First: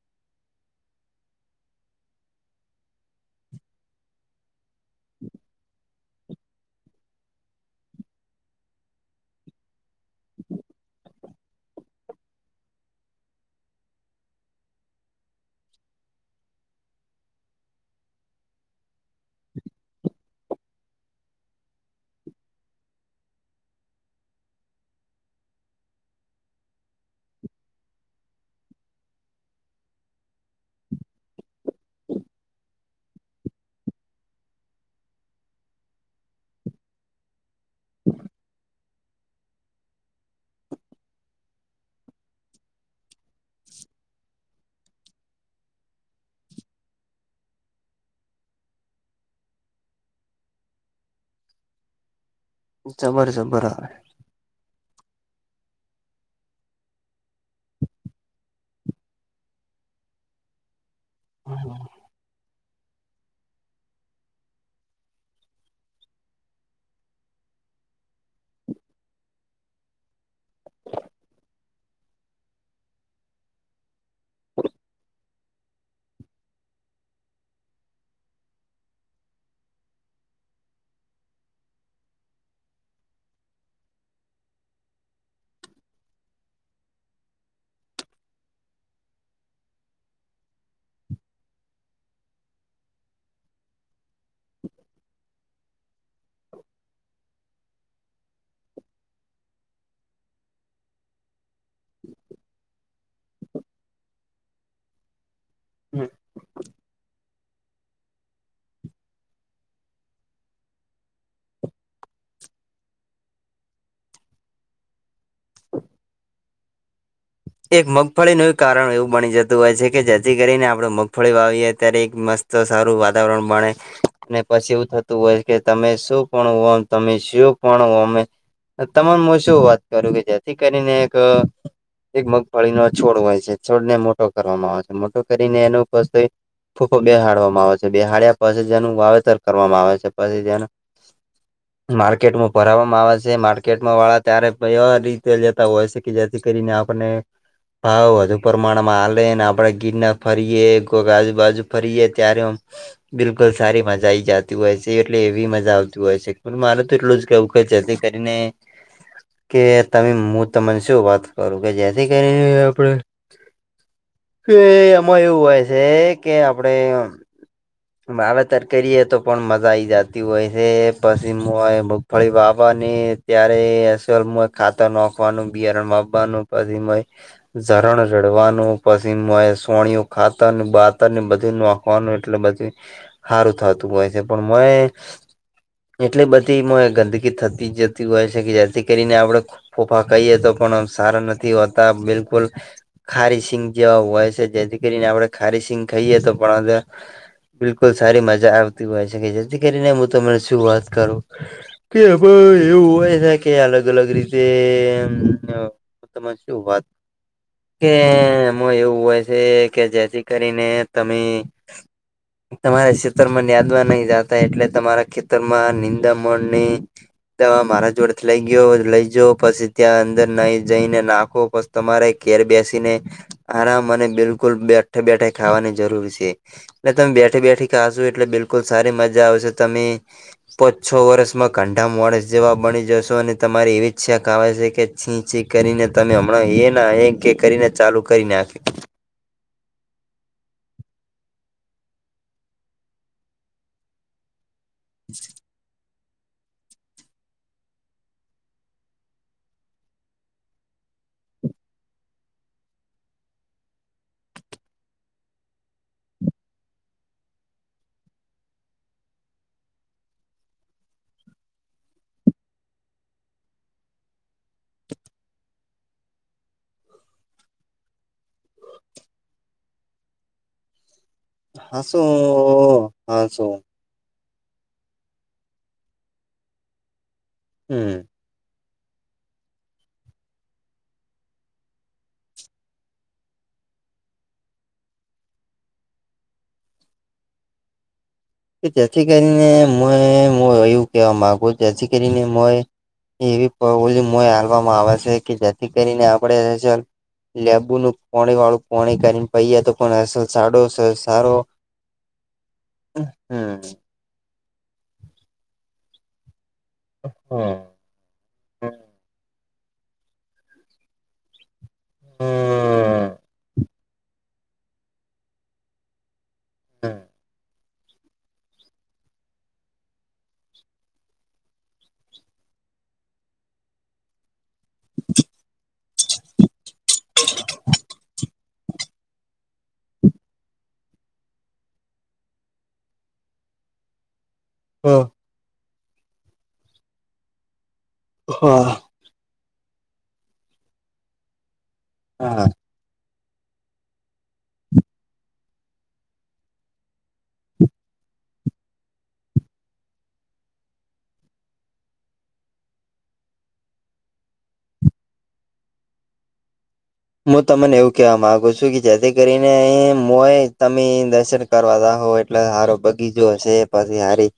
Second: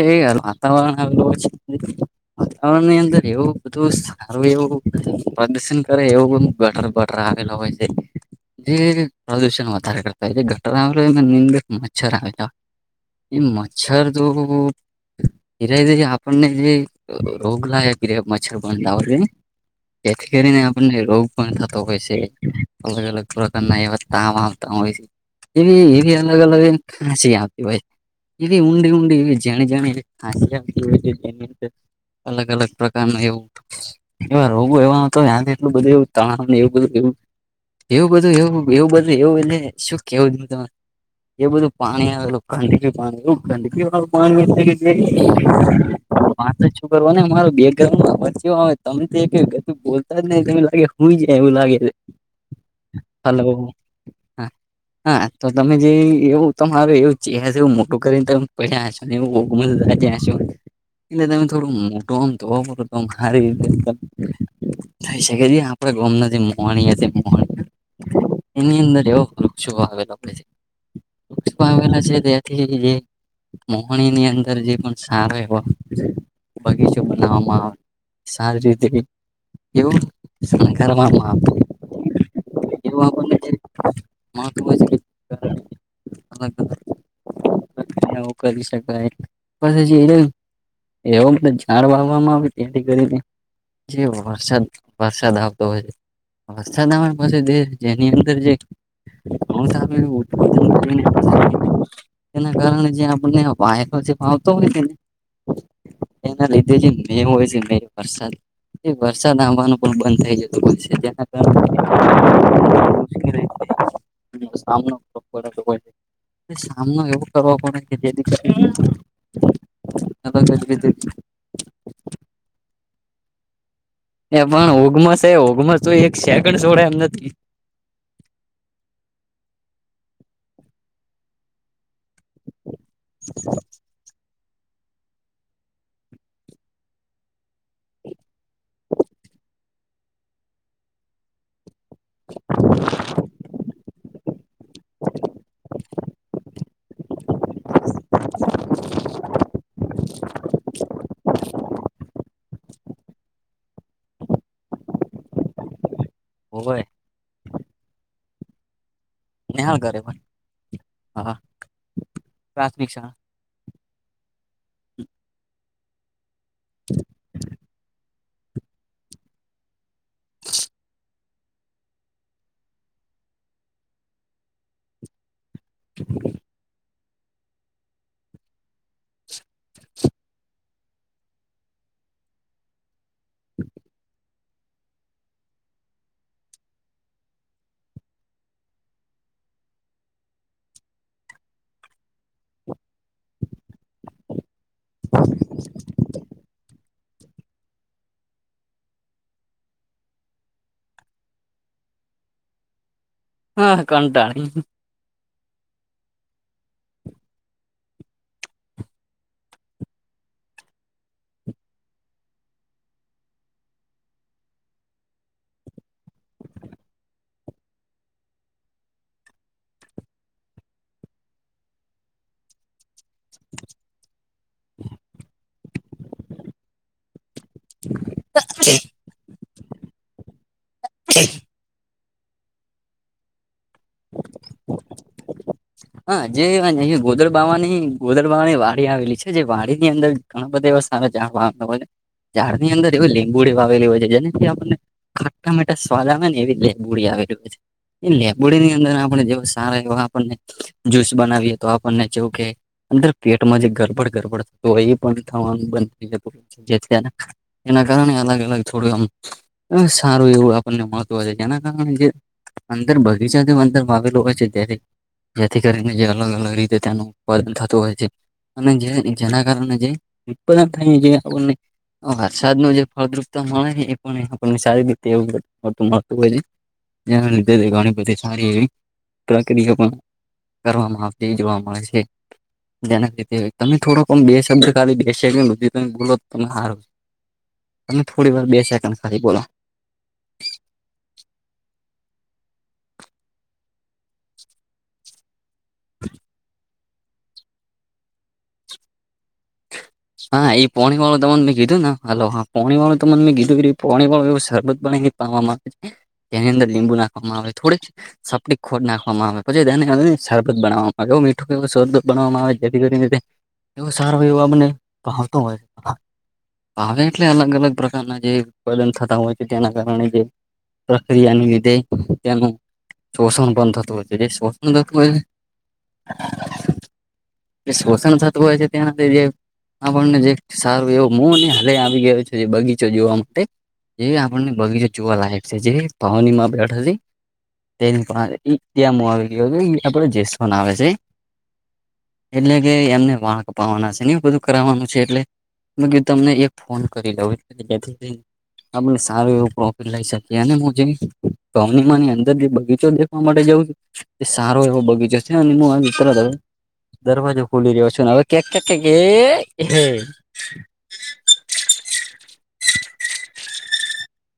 એ ગ વાતાવરણ આવે વાતાવરણની અંદર એવું બધું સારું એવું પ્રદર્શન કરે એવું ગટર બટર આવેલો હોય છે. જે પ્રદુષણ વધારે કરતા હોય ગટરા આવે એ નિ મચ્છર આવે. એ મચ્છર તો હિરા આપણને જે રોગ લ બિર મચ્છર બંંધ. જેથી કરીને આપણને રોગ પણ થતો હોય છે, અલગ અલગ પ્રકારના એવા ત હોય એવી એવી અલગ અલગસી આપતી હોય છે, એવી ઊંડી ઊંડી એવી જાણી જા ખાંસી આવતી હોય છે જેની અંદર અલગ અલગ પ્રકાર ન એવું. એવા રોગો એવા હતો યાથી એટલું બધું એવું તણાવ ને એવું બધું એવું એવું બધું એવું એવું બધું એવું એટલે શું કેવું તમે. એ બધું પાણી આવેલું ગંદકી પાણી ગંદકી મ મ [unintelligible] વા તો જ શું કરવા ને મારો બેકગ્રાઉન્ડમાંચ તમ બોલતા જ નને એ લાગે. હું જ એવું લાગે છે, જબર હલો હ. જબર આવે. હા તો તમે જે એવું તમારું એવું ચે એવું મોટું કરીને તમે પડ્યા છો. અને એ ત્યાં શ. એટલે તમે થોડું મોટું આમ તો પડો તો મારી. થઈ શકે છે આપડે ગમ નથી મો મો. એની અંદર એવો વૃક્ષો આવેલો આપડે. વૃક્ષ આવેલા છે ત્યાંથી જે- મોહણી ની અંદર જે પણ સારો એવો બગીચો બનાવવામાં આવે. સારી રીતે એવું શકારમાં આવતું. એું આપ મહત્ અલ [unintelligible] કરી શકાય, પ જે એવોમ તો જાડ વાવવામાં આવે ત્યાંથી કરીને. જે વરસાદ વરસાદ આવતો હય છે. અવસ્થા પાસે દ જેની અંદર જે હ તો આપ ઉત્પાન, એના કારણે જે વાયકલો જે શિખાવતો ને તેને એના લીધે જે મે હોય છે મે વરસાદ એ વરસાદ આવવાનું પણ બંધ થઈ જતું હોય છે જેના કારણે સામનો એવું કરવા એક પડે. કે જેથી કરી મગફળીનું કારણ એવું બની જતું હોય છે કે અલગ જેથી જ કરીને આપણે રીતે મગફળી વાવીએ. અત્યારે એક મસ્ત સારું વાતાવરણ બણે. એ અનેને પણ પછી એવું થતું ઓગમસ એ હોય કે ઓગમસ તો તમે એક શું પણ સેકન્ડ હો છોડે એમ તમે નથી શું પણ અમે તમામ શું વાત કરું કે જેથી કરીને એક એક મગફળીનો છોડ હોય છે છોડ ને મોટો કરવામાં આવે છે મોટો કરીને એનો પછી [unintelligible] બેહાડવામાં આવે છે બેહાડ્યા પછી જેનું વાવેતર કરવામાં આવે છે પછી જેનું માર્કેટમાં ભરાવામાં આવે છે માર્કેટમાં વાળા ત્યારે કવા રીતે લેતા હોય છે કે જેથી કરીને આપને. [inaudible] ભાવ વધુ પ્રમાણમાં હાલે ને આપણેે ગીરના ફરીએે કોઈક આજુબાજુ ફરીએે ત્યારે બિલકુલ સારી મજા આઈ જતી હોય છે એટલે એવી મજા આવતી હોય છે પણ હોવે મારે તો એટલું જ કું જલ્દી કરીને કે નિહાળ કરે તમે પણ હું તને શું વાત હા કરું. કે જેથી કરીને પ્રાથમિક આપડે શાળા એ એમાં એવું હોય છે. કે આપણે હ [unintelligible] વાવેતર કરીએ તો પણ મજા આવી જતી હોય છે પછી મ હોય. ફળી બાબા ને ત્યારે સલ ખાતર નખવાનું. બિયારણ માવાનું પછીમય ઝરણ રડવાનું પછી મય સોણિય ખાતર બાતરને બધું નાખવાનું એટલે બધું સારું થતું હોય છે પણ મયે એટલે બધીમાં ગંદકી થતી જતી હોય છે કે જેથી કરીને આપડે ફોફા કહીએ તો પણ સારા નથી હોતા બિલકુલ ખારી સિંગ જેવા હોય છે જેથી કરીને આપડે ખારી સિંગ ખાઈએ તો પણ બિલકુલ સારી મજા આવતી હોય છે કે જેથી કરીને હું તમને શું વાત કરું? કે એવું હોય છે કે હા અલગ અલગ રીતે કંટાળી તમા શું વાત કે એમાં એવું હોય છે કે જેથી કરીને તમે તમારા ખેતરમાં ન્યાદમાં નહી જતા એટલે તમારા ખેતર માં નિંદામણની દવા મારા જોડેથી લઈ ગયો લઈ જા પછી ત્યાં અંદર ન જઈને નાખો પછ તમારે ઘેર બેસીને આરામ મ અને બિલકુલ બેઠે બેઠે ખાવાની જરૂર છે. એટલે તમે બેઠી બેઠી ખાશો એટલે બિલકુલ સારી મજા આવશે તમે પા છ વર્ષમાં કંઢા માણસ જેવા બની જશો અને તમારે એવીચછા ક આવે છે કે છીચી કરીને તમે હા જે હમણાં એ ના અહીંયા એ કે કરીને ગોદરબાવાની ચાલુ કરી ગોદરબાવાની નાખી વાડી આવેલી જે વાડી ની અંદર ઘણા બધા એવા સારા જ હોને ઝાડની અંદર એવી લીંબુડી વાઆવેલી હોય છે જેનાથી આપણને ખાટ સોદા આવે ને એવી લેબુડી આવેલી હો છે એ લેબુડી ની અંદર આપણે જેવ સારા એવ આપણને જ્યુસ બનાવીએ તો આપણને જેવું કે અંદર પેટમાં જે ગરબડ ગરબડ થ એ પણ થવાનું બંધ થ જતું હો જે એના કારણે અલગ અલગ થોડું આમ સારું એવું આપણને મહત્વ છે જેના કારણે જે અંદર બગીચાથી અંદરમાં આવેલું હોય છે ત્યારે જેથી કરીને જે અલગ અલગ રીતે તેનું ઉત્પાદન થતું હોય છે. અને જે જેના કારણ જેદ [unintelligible] થય જે હાસો વરસાદ નુ જે ફળદ્રુપતા હાસો મળે એ પણ સારી રીતે એવું મળતું હોય જેના લીધ [unintelligible] હમ ણી બધી સારી ત્રક [unintelligible] દિ પણ કરવામાં આવતી એ જોવા મળે છે. જેના લીધ તમે થોડોક બે શબ્દે બેધ ત બોલો તમે હાર ત થોડી વાર બેસે એ ખલી બોલો. મોહ મોહ એવું કેવા મા આવે કોઇ [unintelligible] જેથી કરીને મોહ એવી [unintelligible] આવે છે કે જેથી કરીને આપડે લેંબુ નું પાણી વાળું પાણી કરીને પહીએ તો પણ અસલ સાડો સારો હલો હા પોણી વાળું તો મને મેં હમ કીધું પોણી વાળું એવું સરરબત પોણી પાવામાં એની અંદર લીંબુ નાખવામાં આવે થોડીક સપટી ખોન નાખવામાં આવે. પછીને [unintelligible] શરબત બનાવવામાં આવે મીઠું [unintelligible] બનાવામાં આવે જેથી કરીને તે એવો સારો એવુંમને ભાવતો હોય ભાવે એટલે અલગ અલગ [unintelligible] થતા હોય છે તેના કારણે જે પ્રક્રિયાને લીધે તેનું શોષણ બંધ થતું હોય છે તે [unintelligible] શોષણ થતુ છે ત્યાં જે આપણને જે સારું એવું [unintelligible] હલે આવી ગયો છું બગીચો જોવા માટે એ આપણને બગીચો હા જોવાલાયક છે જે પાવની માં બેઠ હતી તે ત્યાં આવી ગયો એ આપડ જેસ પણ આવે છે એટલે કે એમને વાળ કપવાના છે ને એ બધું કરવાનું છે એટલે મેં કીધુંતમને એક ફોન કરી લઉ [unintelligible] આપને સારું એવું પ્રોફિટ લઈ શકીએ અને હું જે [unintelligible] અંદર જે બગીચો માટે જવું એ સારો એવો બગીચો છે [unintelligible] દરવાજો હું ખોલી રહ્યો છેું ને હવે ક્યાક ક્યાકે [inaudible] હોય તમે દર્શન કરવા જાહો એટલે હારો બગીચો હશે પછી સારી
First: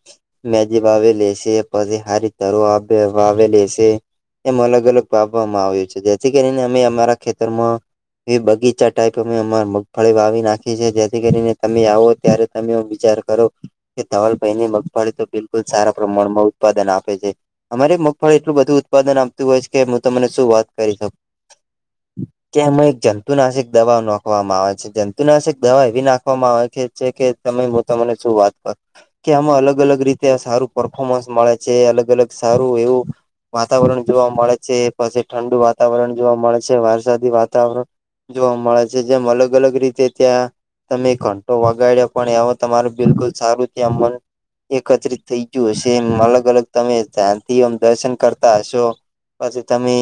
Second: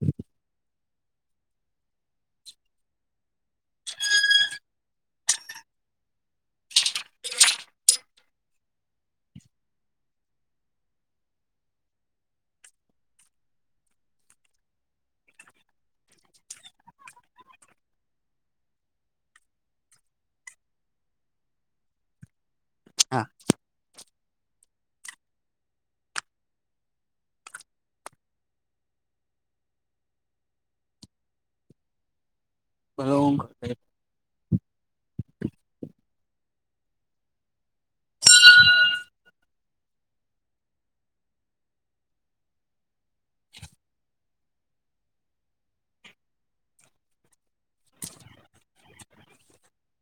મેજી વાવેેલી શે પસે હારી તારું આપ બે વાવેેલી શે એમ અલગ અલગ પાવામાં આવ્યું છે જેથી કરીને અમે અમારા ખેતરમાં એ બગીચા ટાઈપ અમે અમા મગફળી વાવી નાખી છે જેથી કરીને તમે આવો ત્યારે તમે વિચાર કરો કે ધવલ ભાઈની મગફળી તો બિલકુલ સારા પ્રમાણમાં ઉત્પાદન આપે છે. અમારે મગફળી એટલું બધું ઉત્પાદન આપતું હોય છે કે હું તમને શું વાત કરી શકુ કેમાં એક હા જંતુ નાશક દવા નો નાંખવામાં આવે છે જંતુ નાશક દવા એવી નાખવામાં આવે છે છે કે તમે હું તમને શું વાત કરુ કે આમાં અલગ અલગ રીતે સારું પર્ફોર્મન્સ મળે છે અલગ અલગ સારું એવું વાતાવરણ જોવા મળે છે પછી ઠંડુ વાતાવરણ જોવા મળે છે. વરસાદી વાતાવરણ જોવા મળે છે જેમ અલગ અલગ અલગ રીતે ત્યાં તમે ઘંટો વગાડ્યા પણ તમારું બિલકુલ સારું ત્યાં એકત્રિત થઈ ગયું હશે એમ અલગ અલગ તમે ધ્યાનથી આમ દર્શન કરતા હશો. પછી તમે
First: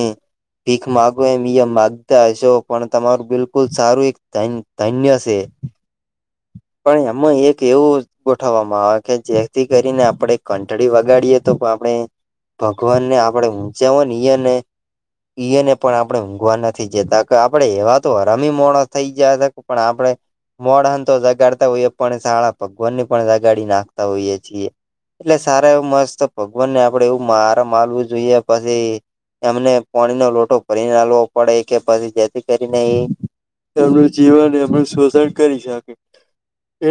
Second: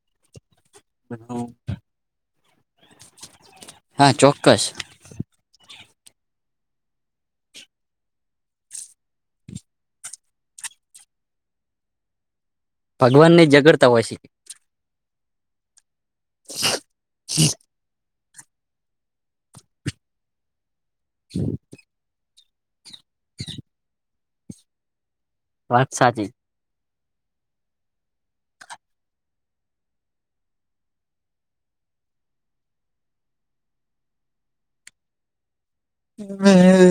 ભીખ માગો એમ માગતા હશો પણ તમારું બિલકુલ સારું હા એક ચોક્કસ ધા ન્યશે પણ એમાં એક એવું ગોઠવવામાં આવે કે જેથી કરીને આપણે ઘંટડી વગાડીએ તો આપણે ભગવાનને આપડે જગડતા ઊંચા હો હોય ને છે ઈ ને ઈય ને પણ આપણે નથી જતા આપડે એવા તો હરમી મોડ થઈ ગયા પણ આપડે મોડ તો જગાડતા હોઈએ પણ શાળા ભગવાન ને પણ જગાડી નાખતા હોઈએ છીએ. એટલે સારા એવું વાત મસ્ત સાચી ભગ વાનને આપડે એવું આરામ આલવું જોઈએ પછી એમને પાણી ની લોટો ભરીને આલવો પડે કે પછી જેથી કરીને એમનું જીવન એમનું શોષણ કરી શકે.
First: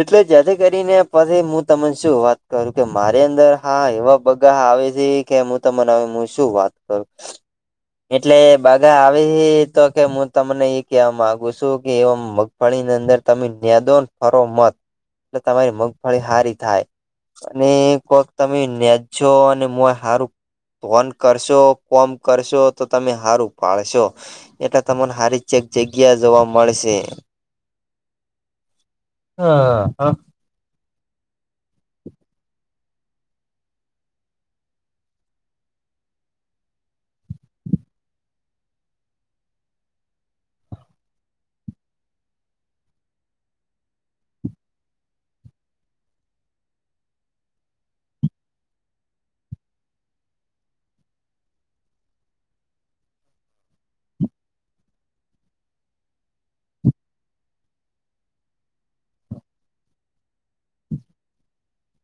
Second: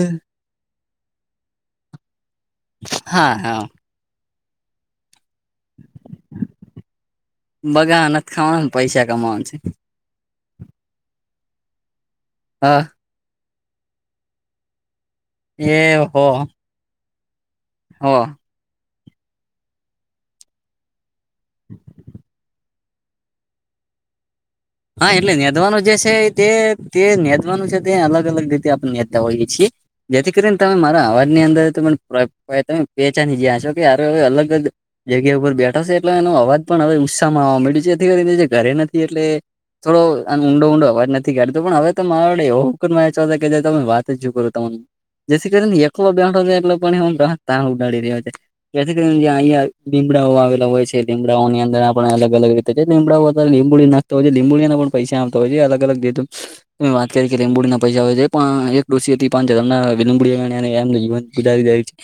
એટલે જેથી કરીને પછી હું તમને શું વાત કરું કે મારી અંદર હા એવા બગા આવે છે કે હું તમને શું વાત કરું બગા નથી એટલે ખાવાનું બાગા પૈસા આવે કમાવાનું છે છે તો કે હું તમને એ કેવા માંગુ છું કે એ મગફળીની અંદર. તમે નેદોન ફરો મત એટલે હ તમારી એ હો મગફળી હારી થાય. અને હો કોક તમે નેનેજો અને મો હારું કોમ કરશો કોમ કરશો તો તમે હારું ઉપાડશો હા એટલે નેધવાનું જે છે જોવા તે મળશે તે નેધવાનું છે તે અલગ અલગ રીતે આપણે ઈ છી જેથી. ને તમે મારા અવાજ ની અંદર તમે વેચાની જયા છો કે અલગ જ. જગ્યા ઉપર બેઠા છે એટલે એનો અવાજ પણ હવે ઉત્સાહમાં આવવા મળ્યો છે જેથી કરીને જે ઘરે નથી એટલે. થોડો અ ઊંડો ઊંડો અવાજ નથી કાઢતો પણ હવે તો મારા વડે એવક કે તમે વાત જ કરો તમા. જેથી કરીને એક બેઠાય એટલે પણ તં ઉડાડી રહ્યો છે. જેથી કરીને યા અહંયા લીમડાઓ આવેલા હોય છે લીમડાઓ ની અંદર આપણે અલગ અલગ. લડા લીંબુડી નાખતા હોય છે લીંબુડીના પણ પૈસા આવતા હોય છે અલગ અલ જેતુ. વાત કરી કે લીંબુડી ના પૈસા આવે પણ એક ડોસી હતી પાં હમ લીંબડી એમી. ગુજારી દાય છે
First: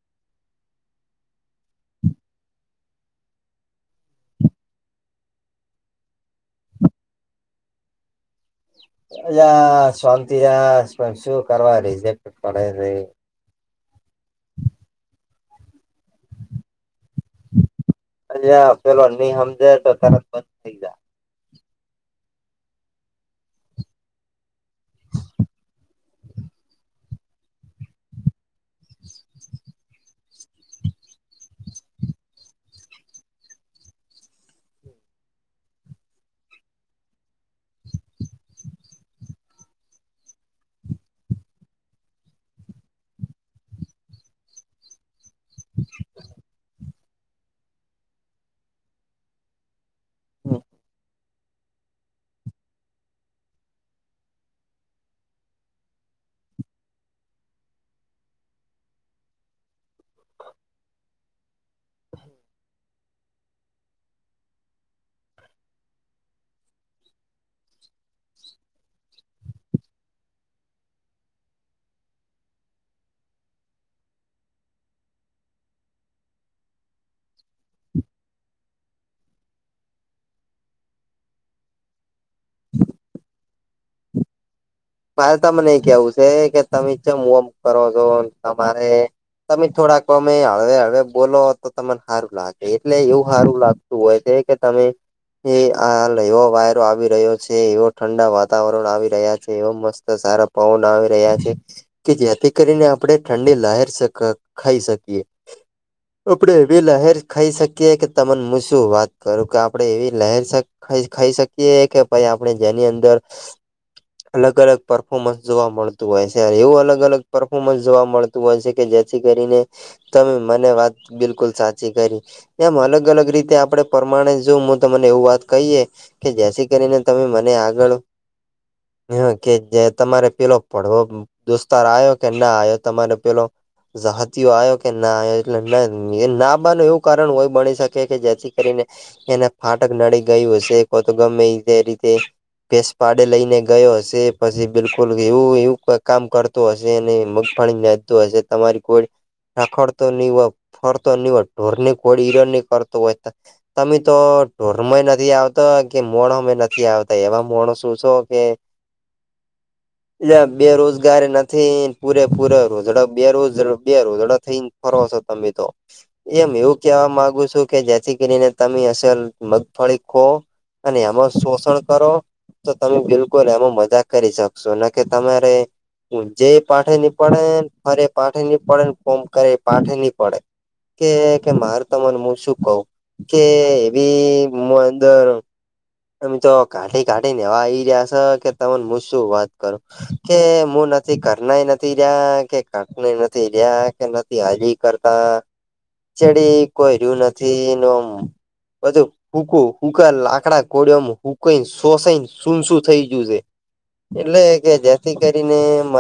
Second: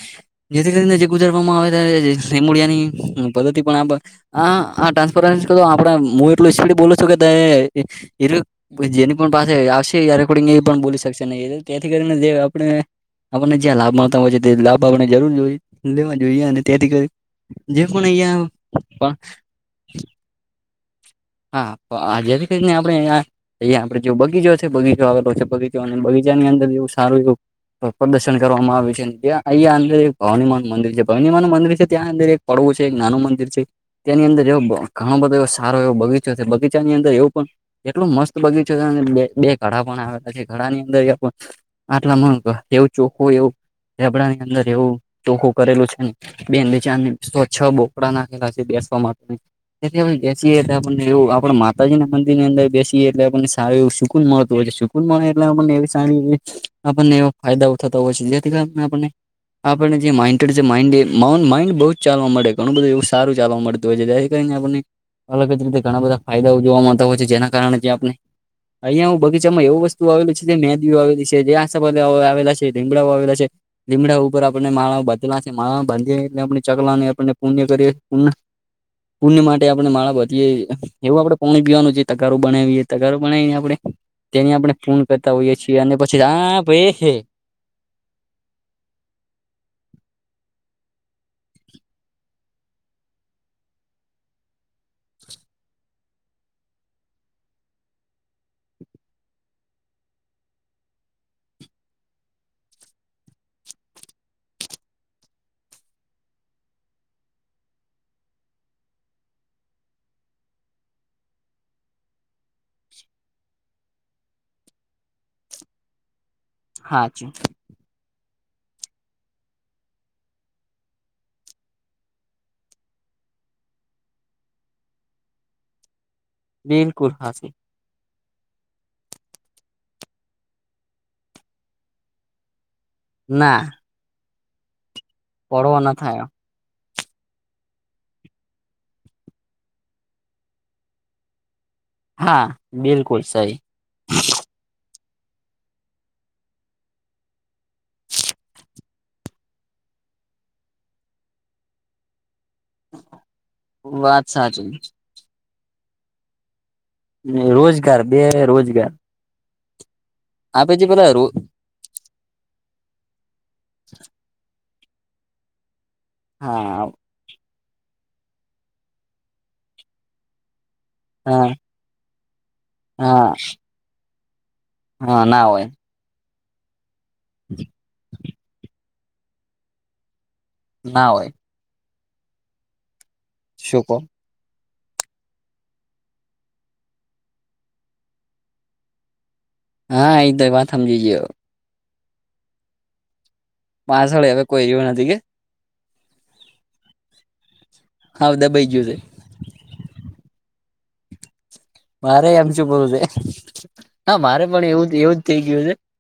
જેથી કરીને જે ગુજારવામાં આવેમળિયાની પદ્ધતિ પણ આ. હા હ ટ્રાન્સપો આપડે હું એટલું બોલું છું કે. છ જેની પણ પાસે અલ્યા આવશે શાંતિ રેકોર્ડિંગ એ પણ યાર બોલી શકશે ન શું કરવા તેથી કરીને રિજેક્ટ જે પડે આપણે. છે આપણને જ્યાં લાભ મળતા હોય છે તે લાભ આપણે જરૂર જોઈએ લેવા જોઈએ અને ત્યાંથી કરી. જે પણ ઈયા. સમજ દકાન બંધ થઈ ગ. [inaudible] હા આજે થી કરી આપણે આ. અહીંયા આપે જેવ બગીચો છે બગીચો આવેલો છે બગીચો અને બગીચાની અંદર એવું સારું એવું. પ્રદર્શન કરવામાં આવે છે અહીંયાંદ. ભવાનીમા નુ મંદિર છે ભવાનીમા નનું મંદિર છે ત્યાં અંદર એક પડવું છે એક નાનું મંદિર છે. તેની અંદર એવો ઘણો બધો એવો સારો એવો બગીચો છે બગીચાની અંદર એવું પણ. એટલું મસ્ત બગીચો છે બે બે ઘડા પણ આવેલા છે ઘડા ની અંદર. આટલામાં એવું ચોખ્ખું એવું રબડા ની અંદર એવું ચોખ્ખું કરેલું છે ને. બે બે ચાર ને છ બોકડા નાખેલા છે બેસવા માટે તેથી અમે બેસીએ. આપને એવું આપણા માતાજી ના મંદિર ની અંદર બેસીએ એટલે આપણને સારું એવું સુકુન મળતું હોય છે. મળે એટલે એમને સારી આપણને એવો ફાયદાઓ થતા હોય છે જેથી કરીને આપને. આપણને જે માઇન્ડેડ છે માન્ડ માઇન્ડ બઉુ જ ચાલવા મળે ગડુ બધું એવું સારું ચાલવા મળે. થી કરીને આપણને અલગ જ રીતે ઘણા બધા ફાયદાઓ જોવા મળતા હોય છે જેના કારણે જે આપણે. અહિયાં હું બગીચામાં એવું વસ્તુ વાવેલી છે જે મેંદદીઓ વાવેલી છે જે આસોપાલવ વાવેલા છે લીમડાઓ વાવેલા છે. લીમડા ઉપર આપણે માળા બાંધલા છે માળા બાંધીએ એટલે આપણે ચકલાને આપને પુણ્ય કરીએ પુણ્ય. પુણ્ય માટે આપણે માળા બધ. જે એવું આપડે પાણી પીવાનું છે તગારુ બનાવીએ તગારુ બનાવીને આપડણે. તેની આપણે પુણ્ય કરતા મારે હોઈએ તમને છીએ અને કેવું પછી છે કે હા ભ‌ઈ. તમે ચમ ઓમ કરો છો તમારે. તમે થોડાકમે હળવે હળવે બોલો તો તમને સારું લાગે એટલે એવું સારું લાગે. તું હોય છે કે તમે. એ હાલ એવો વાયરો આવી રહ્યો છે એવો ઠંડા વાતાવરણ આવી રહ્યા છે. એવા મસ્ત સારા પવન આવી રહ્યા છે. કે જેથી કરીને આપણે ઠંડી લહેર ખાઈ શકીએ. . [unintelligible] આપણે એવી લહેર ખાઈ શકીએ કે તને શું વાત કરું કે આપડે એવી લહેર. ખાઈ ખાઈ શકીએ કે પછ આપણે જેની અંદર. અલગ અલગ પરર્ફોર્મન્સ જોવા મળતું હોય છે એવું અલગ અલગ હાચું પર. હુ જોવા મળતું હોય છે કે જેથી કરીને તમે મને વાત બિલકુલ સાચી કરી. એમ અલગ અલગ રીતે આપડે પરમાણે જો તમને એવું વાત કહીએ. કે જથી કરીને બિલકુલ તમે હાચું મને આગળ. હ કે જે તમારે પેલો પડવો દોસ્તાર આયો કે ના આયો તમારે પેલો ના જહાતીયો આયો કે ના આવ્યો એટલે પડવો ન મે થયો ના બને એવું કારણ હોય બની શકે કે જેથી કરીને એને ફાટક નડી ગયું હશે કો તો ગમે તે. તે હા ભેસ બિલકુલ પાડે સહી લઈને. ગયો હશે પછી બિલકુલ એવું એવું કઈ કામ કરતું હશે અને મગફળી નાંધતું હશે. તમારી કોડ. રખડતો નીવ ફરતો ઢોરની ઘોળ હીરન કરતો હોય ત તમે તો વાત સાચી ઢોરમાં નથી આવતો કે મોણોમાંય નથી આવતા એવા મોણશો રોજગાર છો બે કે રોજગાર એલે આપે જે પેલા રો બેરોજગારી નથી પૂરે પૂરે રોજડા બેરોજ બે રોજડા થઈન ફરો છો તમે તો એમ એવું હા કેવા માંગુ છું કે જેથી કરીને તમે અસર મગફળી ખો અને એમાં હા શોષણ કરો તો તમે હા બિલકુલ એમાં મજા કરી શકશો ન કે હા ના તમારે હોય જે પાઠેની પડે ફરે પાડે નહી પાડેને ફોમ કરે પાઠ નહી પાડે ના કે હોય કે મારે તને હું શું કહું કે શું કહો એવી અંદર અમે તો કાઢી કાઢી નેવા ઈ રહ્યા છે કે તને મુસું વાત કર હા એ કે તો વાત હું સમજી નથી ગયો કરનાય ન થી જા કે કાટને નથી રહ્યા કે પાછળ નથી હવે કોઈ હજી રહ્યો નથી કે કરતા. ચડી કોઈ રહ્યું નથી એનુંમ હા દબાઈ ગયું છે બધું હુકુ હુકા લાકડા કોડમ હુ કઈ શોષાઈને મારે એમ શું શું કરવું થઈ ગય છે હા મારે એટલે પણ કે એવું જેથી એવું જ થઈ કરીને ગયું છે મારે